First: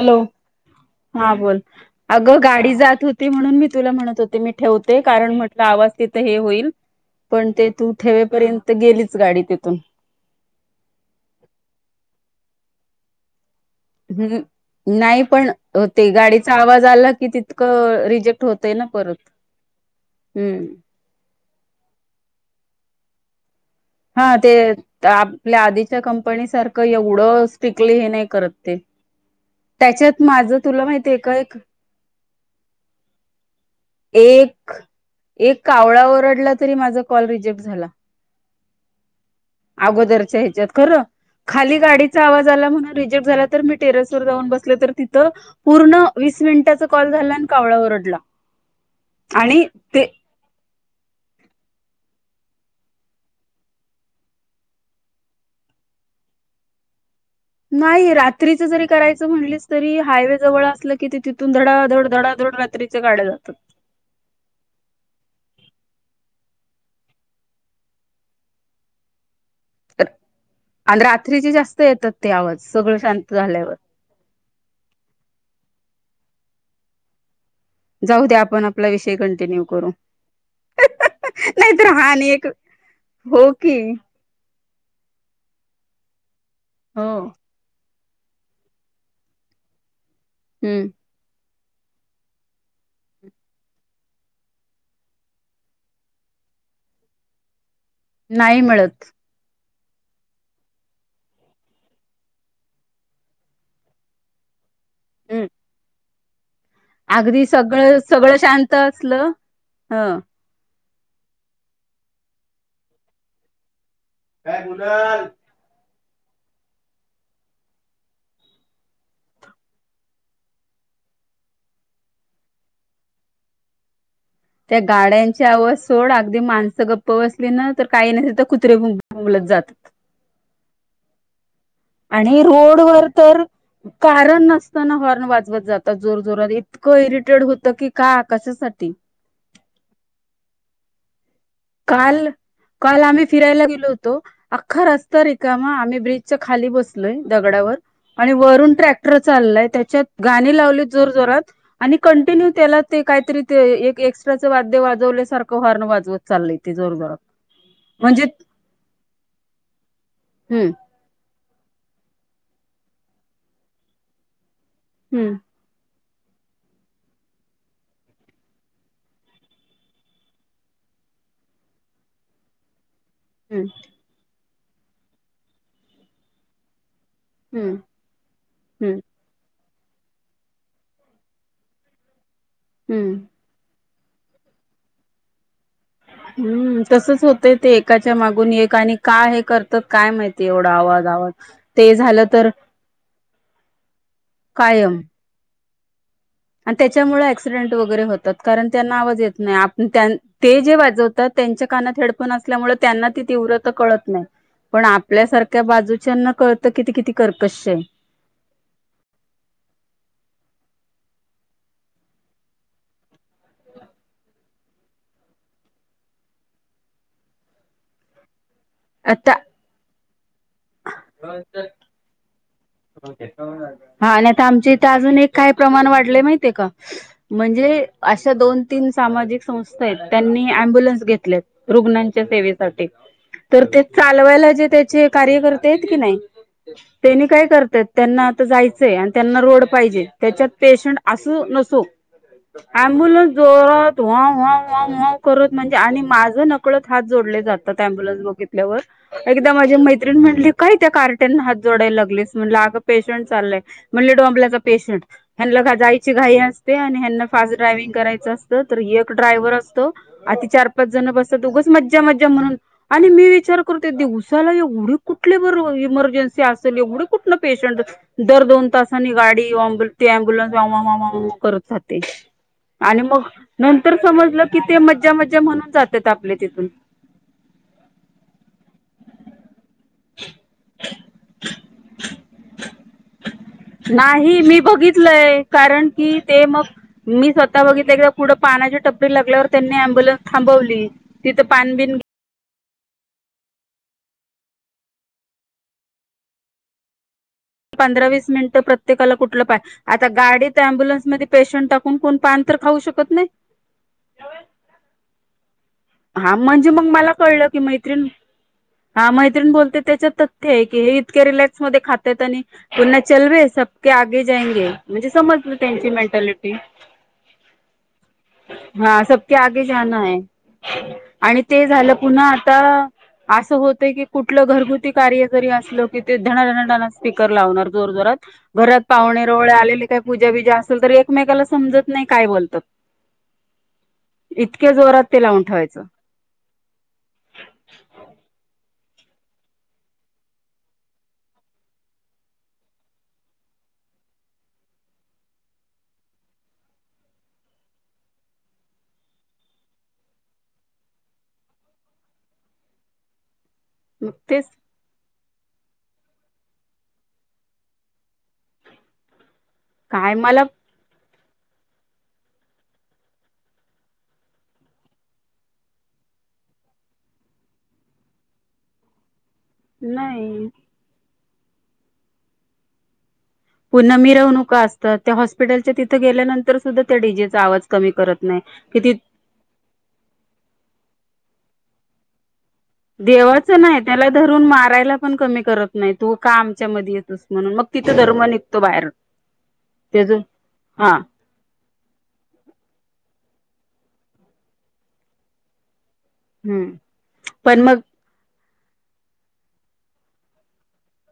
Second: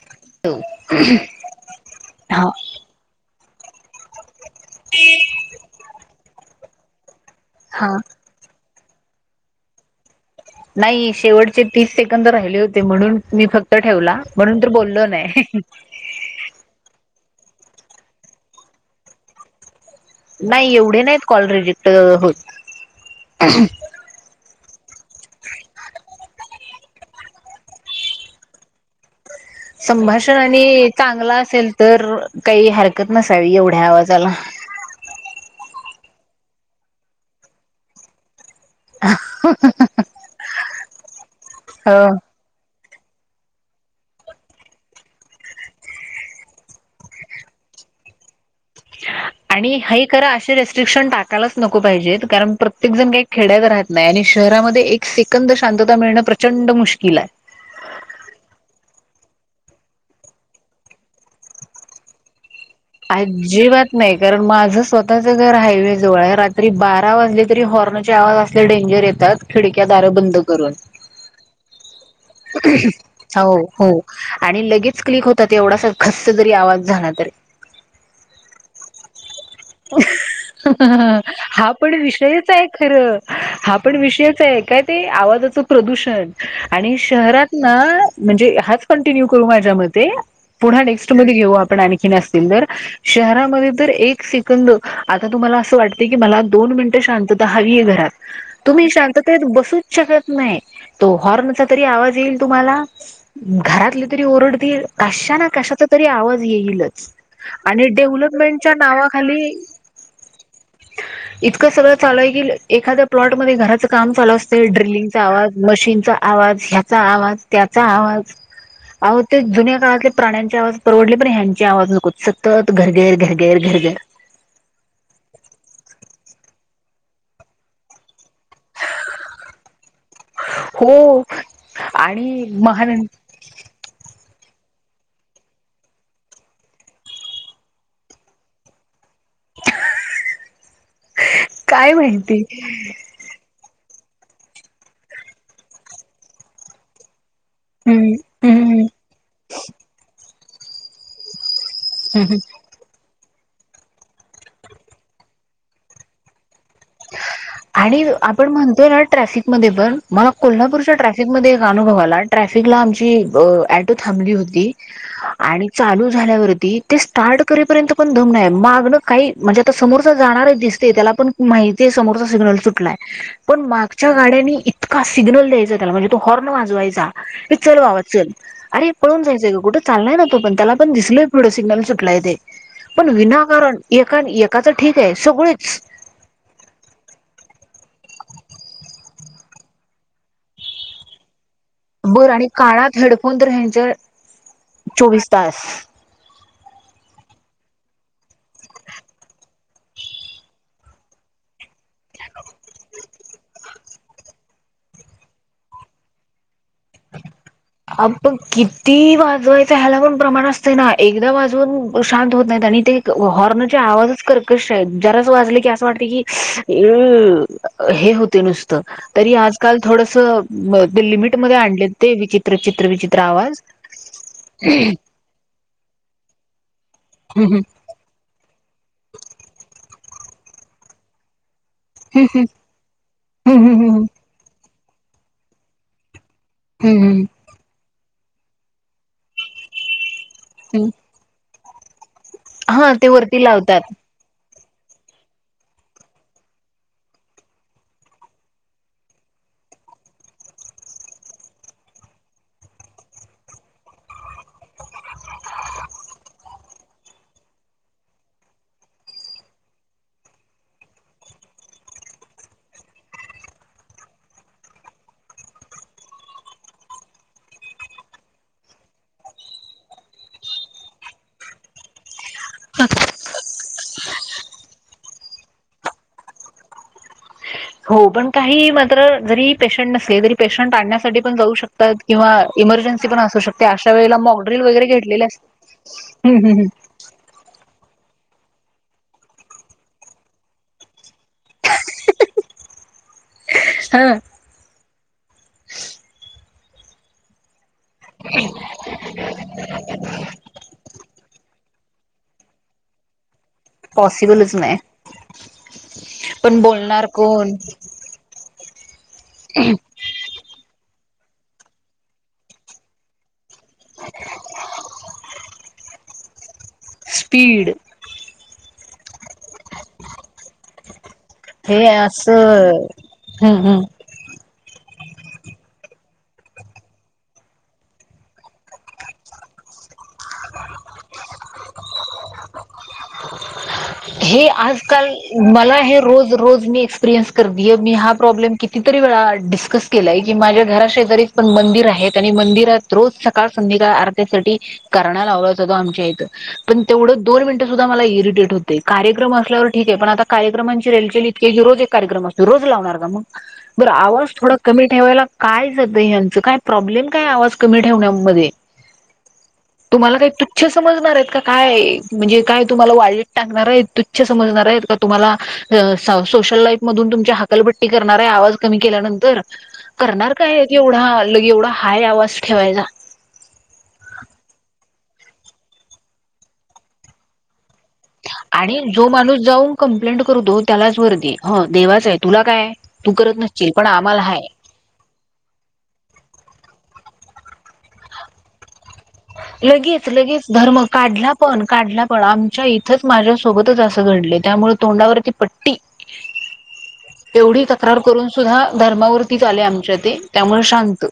Hello हा बोल अगं हा गाडी जात होती. म्हणून मी तुला म्हणत होते मी ठेवते कारण म्हटलं आवाज तिथं हे होईल. पण ते तू हा ठेवेपर्यंत गेलीच गाडी तिथून. नाही शेवटचे तीस सेकंद राहिले होते म्हणून मी फक्त. ठेवला म्हणून तर हम् बोललो नाही पण हो ते गाडीचा आवाज आला. की तितकं रिजेक्ट होतय ना परत. हम्म नाही एवढे नाहीत कॉल रिजेक्ट होत. हा ते आपल्या आधीच्या कंपनी सारखं एवढं पिकली हे नाही करत ते. ह. त्याच्यात संभाषण माझं तुला आणि माहितीय चांगलं का एक असेल तर काही हरकत नसावी एवढ्या आवाजाला. एक एक कावळा ओरडला तरी माझा कॉल रिजेक्ट झाला. ह. अगोदरच्या ह्याच्यात खरं खाली ह गाडीचा आवाज आला म्हण झा मी टेरस व जाऊन बसल तर तिथ पूर्ण वीस मिनिटाचा कॉल झाला आणि कावळावरडला. [unintelligible] आणि हेा करा असे र. टाकायलाच नको पाहिजेत कारण प्रत्येक जण काही खेड्यात राह नाही आणि शहरामध्ये एक सेकंद शत. शांतता मिळणं प्रचंड मुश्किल आहे. नाही रात्रीच जरी करायचं म्हणलीच तरी हायवे जवळ असलं की तिथून धडाधड धडाधड रात्रीच्या गाड्या जातात अजिबात नाही कारण माझं स्वतःच घर आहे. ज रात्री बारा वाजली तरी हॉर्नाचे आवाज असले डेंजर येतात. खिडक्या दारं बंद करून. आणि रात्रीचे जास्त येतात ते आवाज सगळं शांत हो झाल्यावर हो आणि लगेच क्लिक होत एवढा. जरी आवाज झाणार तरी. जाऊ द्या आपण आपला विषय कंटिन्यू करू. हा नाहीतर पण आणि एक विषयच आहे खरं हो हा की पण विषयच आहे काय. ते आवाजाचं प्रदूषण आणि हो शहरात ना. म्हणजे हाच कंटिन्यू करू माझ्या म पुढ्हा हम्म नेक्स्ट मध्ये घेऊ आपण आणखी नअसं. शहरामध्ये एक सेकंद आता तुम्हाला असं वाटत की मला दोन मिनट शांत. हवी घरात नाही तुम्ही मिळत शांततेत बसूच शकत नाही. तो हॉर्नचा तरी आवाज येईल तुम्हाला घरातली तरी ओरडतील काश्या हम्म ना काशाचा. आवाज येल अगदी सगळं सगळं शांत डेव्हलपमेंटच्या असलं नावाखाली. ह इतकं सगळं चालूय क एखाद्या प्लॉटमध्ये घरा काम चालू असते ड्रिलिंगचा आवाज मशीनचा आवाज ह्याचा आवाज त्याचा आवाज अह ते जुन्या काळातले प्राण्यांचे आवाज परवडले पण ह्यांची आवाज नकोते सत्य घर घर घर घर घर घर. त्या गाड्यांची आवज सोड अगदी माणसं गप्प बसली ना तर काही नाही तर कुत्रेलत जातात. हो आणि रोड वर तर कारण नसत. हॉर्न वाजवत जातात जोर जोरात इतकं इरिटेड होत की का आकाशासाठी काय काल माहिती काल आम्ही फिरायला गेलोत. तो अख्खा रस्ता र का म आम्ही ब्रिजच्या खाली बसलोय. दगडावर हम्म आणि वरून हम्म ट्रॅक्टर चाललाय त्याच्यात गाणी लावली जोर जोरात. आणि हम्म कंटिन्यू त्याला ते काहीतरी ते एक एक्स्ट्राच वाद्य वाजवल्यासारखं हॉर्न वाजवत चाललंय. ते जोर जोरात आणि म्हणजे आपण म्हणतोय ना ट्रॅफिक म पण मला हम्म कोल्हापूरच्या ट्रॅफिकमध्ये. अनुभव आलाय ट्रॅफिकला आमची ऑटो थांबली होती हम्म आणि चालू.. चालू झाल्यावरती ते स्टार्ट करूस तोपर्यंत दम नाही मागन काही म्हणजे आ समोर जाणार दिसतय. माहिती आहे समोरचा सिग्नल सुटलाय पण हम्म मागच्या गाडीणी इट तका सिग्ल द्यायचा त्या म्हणजे तो हॉर्न वाजवायचा. हे हम्म चलवावा चल अरे हम्म पळून जायच आहे का कुठं. चाललाय ना तो पण त्याला पण दिसल पिडो सिग्नल सुटलाय ते पण हम्म विनाकारण. एकाने एकाच ठीक आहे सगळेच. हम्म तसच होतंय ते एकाच्या मागून एक आणि का हे करतात काय माहितीय एवढा आवाज आवाज ते झालं बरं आणि तर कानात हेडफोन तर यांच्या कायम चोवीस तास आणि त्याच्यामुळे ऍक्सिडेंट वगैरे होतात कारण त्यांना आवाज येत नही आप त्यानं ते जे वाजवतात त्यांच्या कानात हेडफोन असल्यामुळे त्यांना ती तीव्रता कळत नाय. पण आपल्यासारख्या बाजूच्याना कळ अ पण किती वाजवायचं ह्याला पण प्रमाण असते नाय. एकदा वाजवून शांत होत नाहीत आणि ते हॉर्न आवाजच कर कर्कश्य आहेत. जरा अस वाजलं की असं वाटते की [unintelligible] अ हे होते नुस त तरी आता आजकाल थोडंसं म ते लिमिटमध्ये अन हा आणि आता आमचे इथ अजून एक काही प्रमाण वाढले माहितीये का? म्हणजे अशा दोन तीन सामाजिक संस्था आहेत. त्यांनी अम्बुलन्स घेतलेत. रुग्णांच्या सेवेसाठी तर ते चालवायला जे ते चे कार्य करते आहेत की नाहीत त्यांनी काय? त त्यांना आता जायचंय आणि त्यांना रोड पाहिजे त्याच्यात पेशंट असो नसो. हा ते एम्बुलेनस वरती लावतात जोरात [unintelligible] [unintelligible] करत म्हणजे आणि माझ नकळत हात जोडले जातात त्या ॲम्बुलन्स बघितल्यावर एकदा मा मैत्रण म्हणले काय त्या कार्ट्याना हात जोडायला लागलेस. म्हनल अगं पेशंट चालय म्हणले डोंबल्याचा पेशंट ह्यांना जायची घाई असते आणि ह्यांना फास्ट ड्रायव्हिंग करायच असत तर एक ड्रायव्हर असतो अती चार पाच जण बसत उगाच मज्जा मज्जा म्हणून आणि मी विचार करते दिवसाला एवढी कुठले बर इमर्जन्सी असेल एवढ कुठल पेशंट दर दोन तासांनी गाडी [unintelligible] ते अम्बुलन्स वा वा वा वा करत जाते. आणि मग नंतर समजलं की ते मज्जा मज्जा म्हणून जातात आपले तिथून. हो पण काही मात्र जरी पेशंट नसले तरी पेशंट आणण्यासाठी पण जाऊ शकतात. किंवा इमर्जन्सी पण असू शकते. अशा वेळेला नाही मी मॉकड्रिल वगैरे घेतलेले अस. बघितलंय कारण की हम्म ते हम्म मग हम्म मी स्वतः बघितलंय. पुढं पानाची टपरी लागल्यावर त्यांनी अम्बुलन्स थांबवली तिथं पान बिन हा. पंधरा वीस मिनिटं प्रत्येकाला कुठलं पाय आता गाडीत अम्बुन्समध्ये पेशंट कोण कोण पान तर खाऊ शकत नाही. पॉसिबलच नाही हा पण म्हणजे मग बोलणार मला कळलं कोण? की मैत्रीण हा मैत्रीण बोलते त्याच्या तथ्य आहे की हे इतक्या रिलॅक्स मध्ये खात्यात आणि पुन्हा चलबे स ते आगे जायेंगे म्हणजे समजलं त्यांची मेंटॅलिटी. स्पीड. हा! सबके आगे जाना हे. आणि ते हे झालं पुन्हा आता असं हम्म असं हम् होतय की कुठलं घरगु ती कार्य जरी असलं की ते धना धना ना स्पीकर लावणार जोर जोरात घरात पावने रावळे आलेले काय पूजा बीजा असेल तर एकमेकाला समजत नाही काय बोलतात. रिकामा ऑडिओ हे इतक्या जोरात आजकाल ते लावून मला ठेवायचं हे रोज रोज मी एक्सपिरियन्स करतीये मी हा प्रॉब्लेम कित किती तरी वेळा डिस्कस केलाय की माझ्या घरा शेजारी पण मंदिर आहे आणि मंदिरात रोज सकाळ संध्या एका अर्थी साठी कारण [unintelligible] लावलं आमच्या इथ पण तेवढ दोन मिनट सुद्धा मला इरिटेट होत. ते कार्यक्रम असल्यावर ठीक आहे पण आता कार्यक्रमांची रेलचेल इतके ही रोज एक कार्यक्रम असतो रोज लावणार का मग? बर! मग आवाज तेच थोड कमी ठेवायला काय जात ह्याचं काय प्रॉब्लेम काय आवाज कमी ठेव मध्ये काय तुम्हाला काही मला तुच्छ समजतात? काय? म्हणजे काय तुम्हाला वा टाकणार आहेत तुच्छ समजणार आहेत का तुम्हाला सा सोशल लाईफ मधून तुमची हाकलपट्टी करणार आ आवाज कमी केल्यानंतर. करणार नाही काय एवढा लगे एवढा हाय आवाज ठेवायला. पुन्हा मिरवणुका असतात त्या हॉस्पिटलच्या तिथे गेल्यानंतर सुद्धा त्या डीजेचा आवाज कमी करत नाही आणि किती जो माणूस जाऊन कंप्लेंट करतो त्यालाच वर्दी देवाच आहे तुला. काय तू करत देवाच नसशील नाही पण त्याला आम्हाला हाय धरून मारायला पण कमी करत नाही तू काम त्याच्या मध्ये येतो म्हणून मग तिथे धर्म निघतो बाहेर. लगेच त्याच लगेच धर्म हा काढला पण. काढला पण आमच्या इथंच माझ्यासोबतच असं घडले त्यामुळे तोंडावरती पट्टी. हम्म पण एवढी मग तक्रार करून सुद्धा धर्मावरतीच आले आमच्या ते त्यामुळे शांत.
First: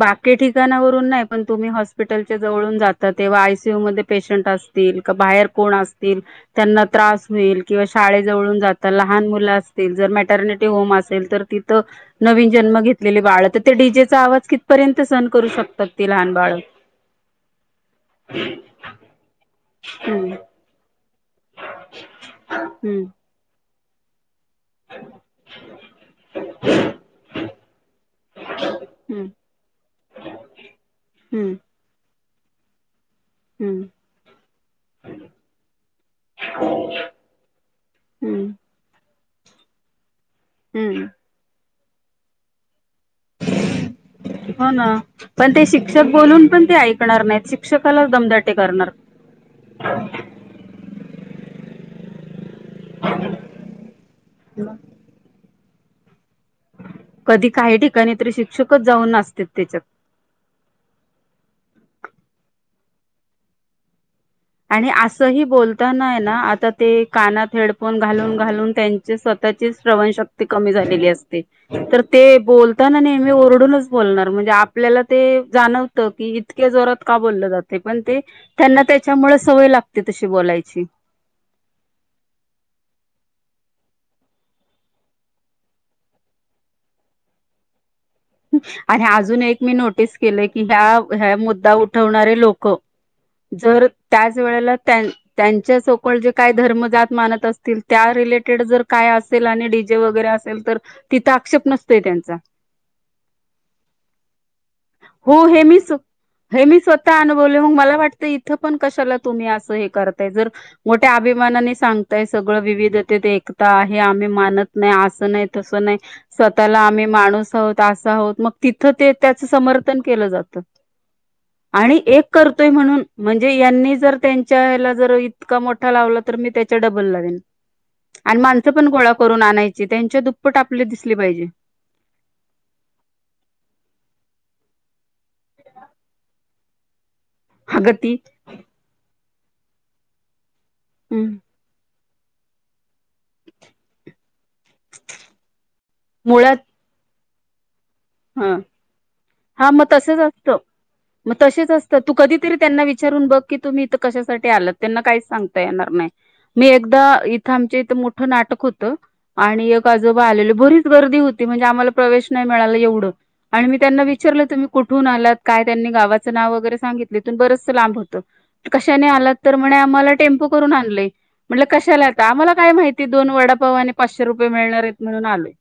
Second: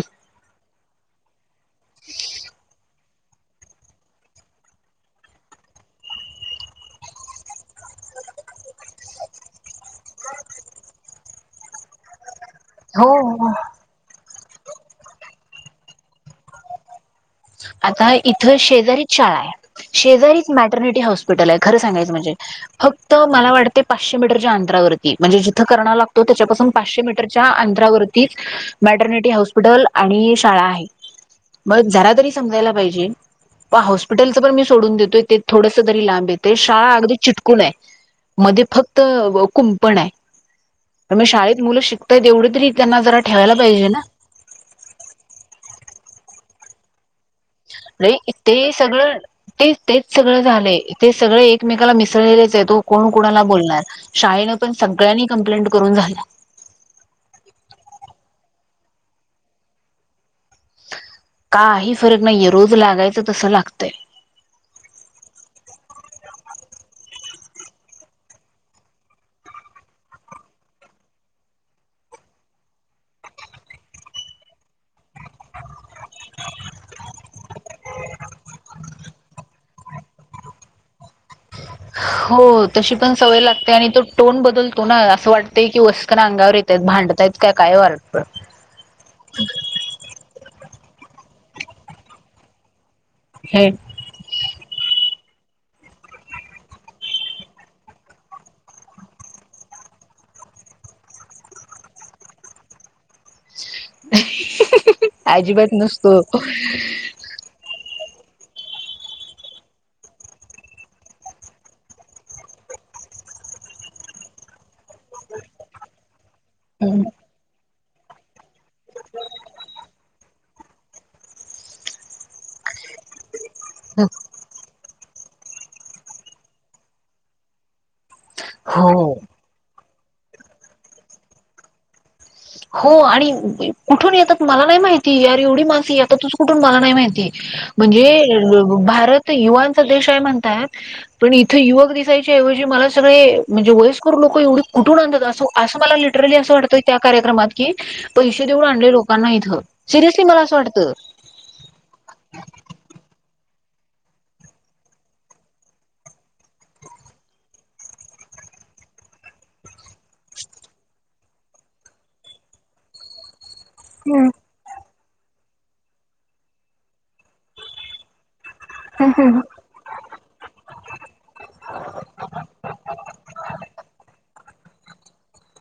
बाकी ठीक. दुकानावरून नाही पण तुम्ही हॉस्पिटलच्या जवळून जाता तेव्हा आय. सी. यू. मध्ये पेशंट असतील का बाहेर. कोन असतील त्यांना त्रास होईल किंवा शाळे जवळून जात लहान मुलं असतील. जर मार्टनिटी होम असेल तर तिथं नवीन - जन्म हो घेतलेले बाळ हो तर ते डी. जे. चा आवाज किती पर्यंत सहन करू शकतात ते लहान बाळ. आता इथं शेजारीच शाळा आहे. हम्म शेजारीच मॅटर्निटी हाऊस- पटायला लागलं आहे खरंच सांगायच म्हणजे हम्म फक्त मला वाटते पाचशे मीटर. अंतरावरती म्हणजे जिथे करणा लागतो. त्याच्यापासून पाचशे मीटरच्या अंतरावरती हम्म मॅटरनिटी हाऊस हॉस्पिटल आणि शाळा आहे. हम्म मग जरा तरी समजायला पाहिजे. पण हम्म हॉस्पिटलचं पण मी सोडून देतो. ते थोडस तरी लांब येते. शाळा अगदी चिटकून आहे. हम्म मध्ये फक्त कुंपण आहे. हम्म मगं शाळेत मुलं शिकताय एवढं तरी. त्यांना जरा ठेवायला पाहिजे ना. हो ना पण ते बोलून पण ते ऐकणार नाही. ते सगळ ते तेच सगळं झालं ते सगळ एकमेकाला मिस- ळच आहे तो कोण कोणाला बोलणार शाळेनं पण सगळ्यांनी कंप्लेंट करून झाल्या. कधी काही ठिकाणी तर शिक्षकच जाऊन नाचतेत त्याच्यात. काही फरक नाहीये. रोज लागायचं तसं लागतय. आणि असंही बोलताना ना आता ते कानात हेडफोन घालून घालून त्यांचे स्वत त्यांची श्रवण शक्ती कमी झालेली असते. तर ते बोलताना नेहमी ओरडूनच बोलणार म्हणजे आपल्या ते जाणवत की. इतके जोरता का बोल जात. च्यामुळे सवय लागते तशी बोलायची. हा. हो तशी पण सवय लागते आणि तो टोन बदलतो ना असं वाटते की वस्कन अंगावर येतय भांडतय. काय वार. आणि अजून एक मी नोटीस केलं की ह्या ह्या मुद्दा उठवणारे लोक. हे जर त्याच वेळेला त्या - त्यांच्या सोकोल्ड जे काय धर्म-जात मानत असतील. त्या रिलेटेड जर काय असेल आणि डी जे वगैरे असेल तर तिथं आक्षेप नसतय त्यांचा [inaudible] हो हे अजिबात मी नसतो हे मी स्वतः अनुभवले मग मला वाटत. इथ पण कशाला तुम्ही अस हे करताय जर मोठ्या अभिमानाने सांगताय सगळं विविध. एकता आहे. आम्ही मानत नाही. असं नाही तस नाही स्वतःला आम्ही माणूस. तास आहोत मग तिथं ते त्याचं समर्थन केलं जात. आणि एक करतोय म्हणून म्हजे णे यांनी जर त्यांच्या ह्याला जर इतका मोठा लावला तर, मी त्याच्या डबल लावेन. आणि माणसं पण गोळा हो करून आणायची त्यांच्या दुप्पट आपले दिसले पाहिजे. हो आणि कुठून येतात मला नाही माहिती यार एवढी मानसी आता तु कुठून मला नाही माहिती. अगं ती म्हणजे भारत युवचा देश आहे म्हणतात. पण इथे युवक. ऐवजी मला सगळे व्ययस्कर लोक एवढी कुठून आणतात. अस अस मला लिटरली अस मुळात वाटत. कार्यक्रात की पैसे ह देऊन आणले. लोकांना इथ हा मग तसच सिरियली मला असं असतं वाटतं. मग तसेच असतं तू कधीतरी त्यांना विचारून बघ. की तुम्ही इथं कशासाठी आल त्यांना काहीच सांगता येणार नाही. मी एकदा इथं आमच्या इथं मोठं नाटक होतं आणि जोबा आलेली बरीच गर्दी होती म्हणजे आम्हाला प्रवेश नाही मिळाला एवढं. आणि मी त्यांना विचारलं तु म्ही कुठ? कुठून आलात काय त्यांनी गावाचं नाव वगैरे सांगितलंतून बरच लांब होत. कशाने आला तर म्ह आम्हाला टेम्पो करून आणलेय म्हट कशाला आता आम्हाला काय माहिती दोन वडा वाने पाचशे रुपये मिळणार आहेत म्हणून आलोय.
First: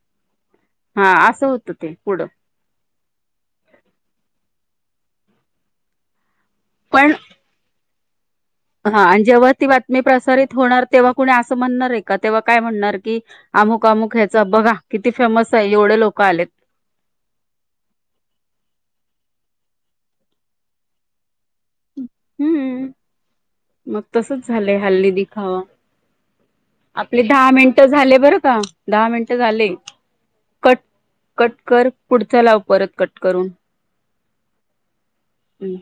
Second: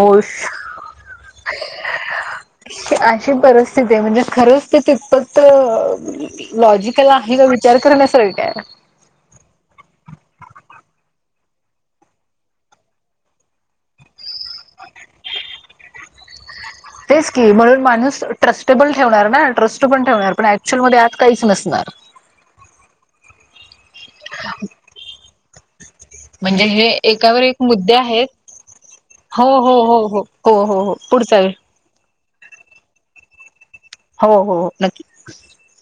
ऊष हा असं होतं ते पुढं अशी परिस्थिती आहे म्हणजे खरच. ते तितपत पण लॉजिकल आहे विचार कर. हा आणि जेव्हा ती बातमी प्रसारित होणार तेव्हा कुणी असं म्हणणार आहे का तेव्हा काय म्हणणार की अमुक अमुक ह्याच बघा. फेमस आहे एवढे लोक आलेत. तेच की म्हणून माणूस ट्रस्टेबल ठेवणार ना ट्रस्ट पण ठेवणार पण ऍक्च्युअल मध्ये आत काहीच नसत. बर. हम्म. मग तसच झालंय हल्ली दिखावा म्हणजे हे आपले एकावर दहा एक मिनिट मुद्दे झाले आहेत बरं का दहा मिनट हो झाले हो हो हो हो कट. हो हो पुढचा वेळ कट कर पुढचा लाव परत कट करून हो हो हो नक्की. हम्म.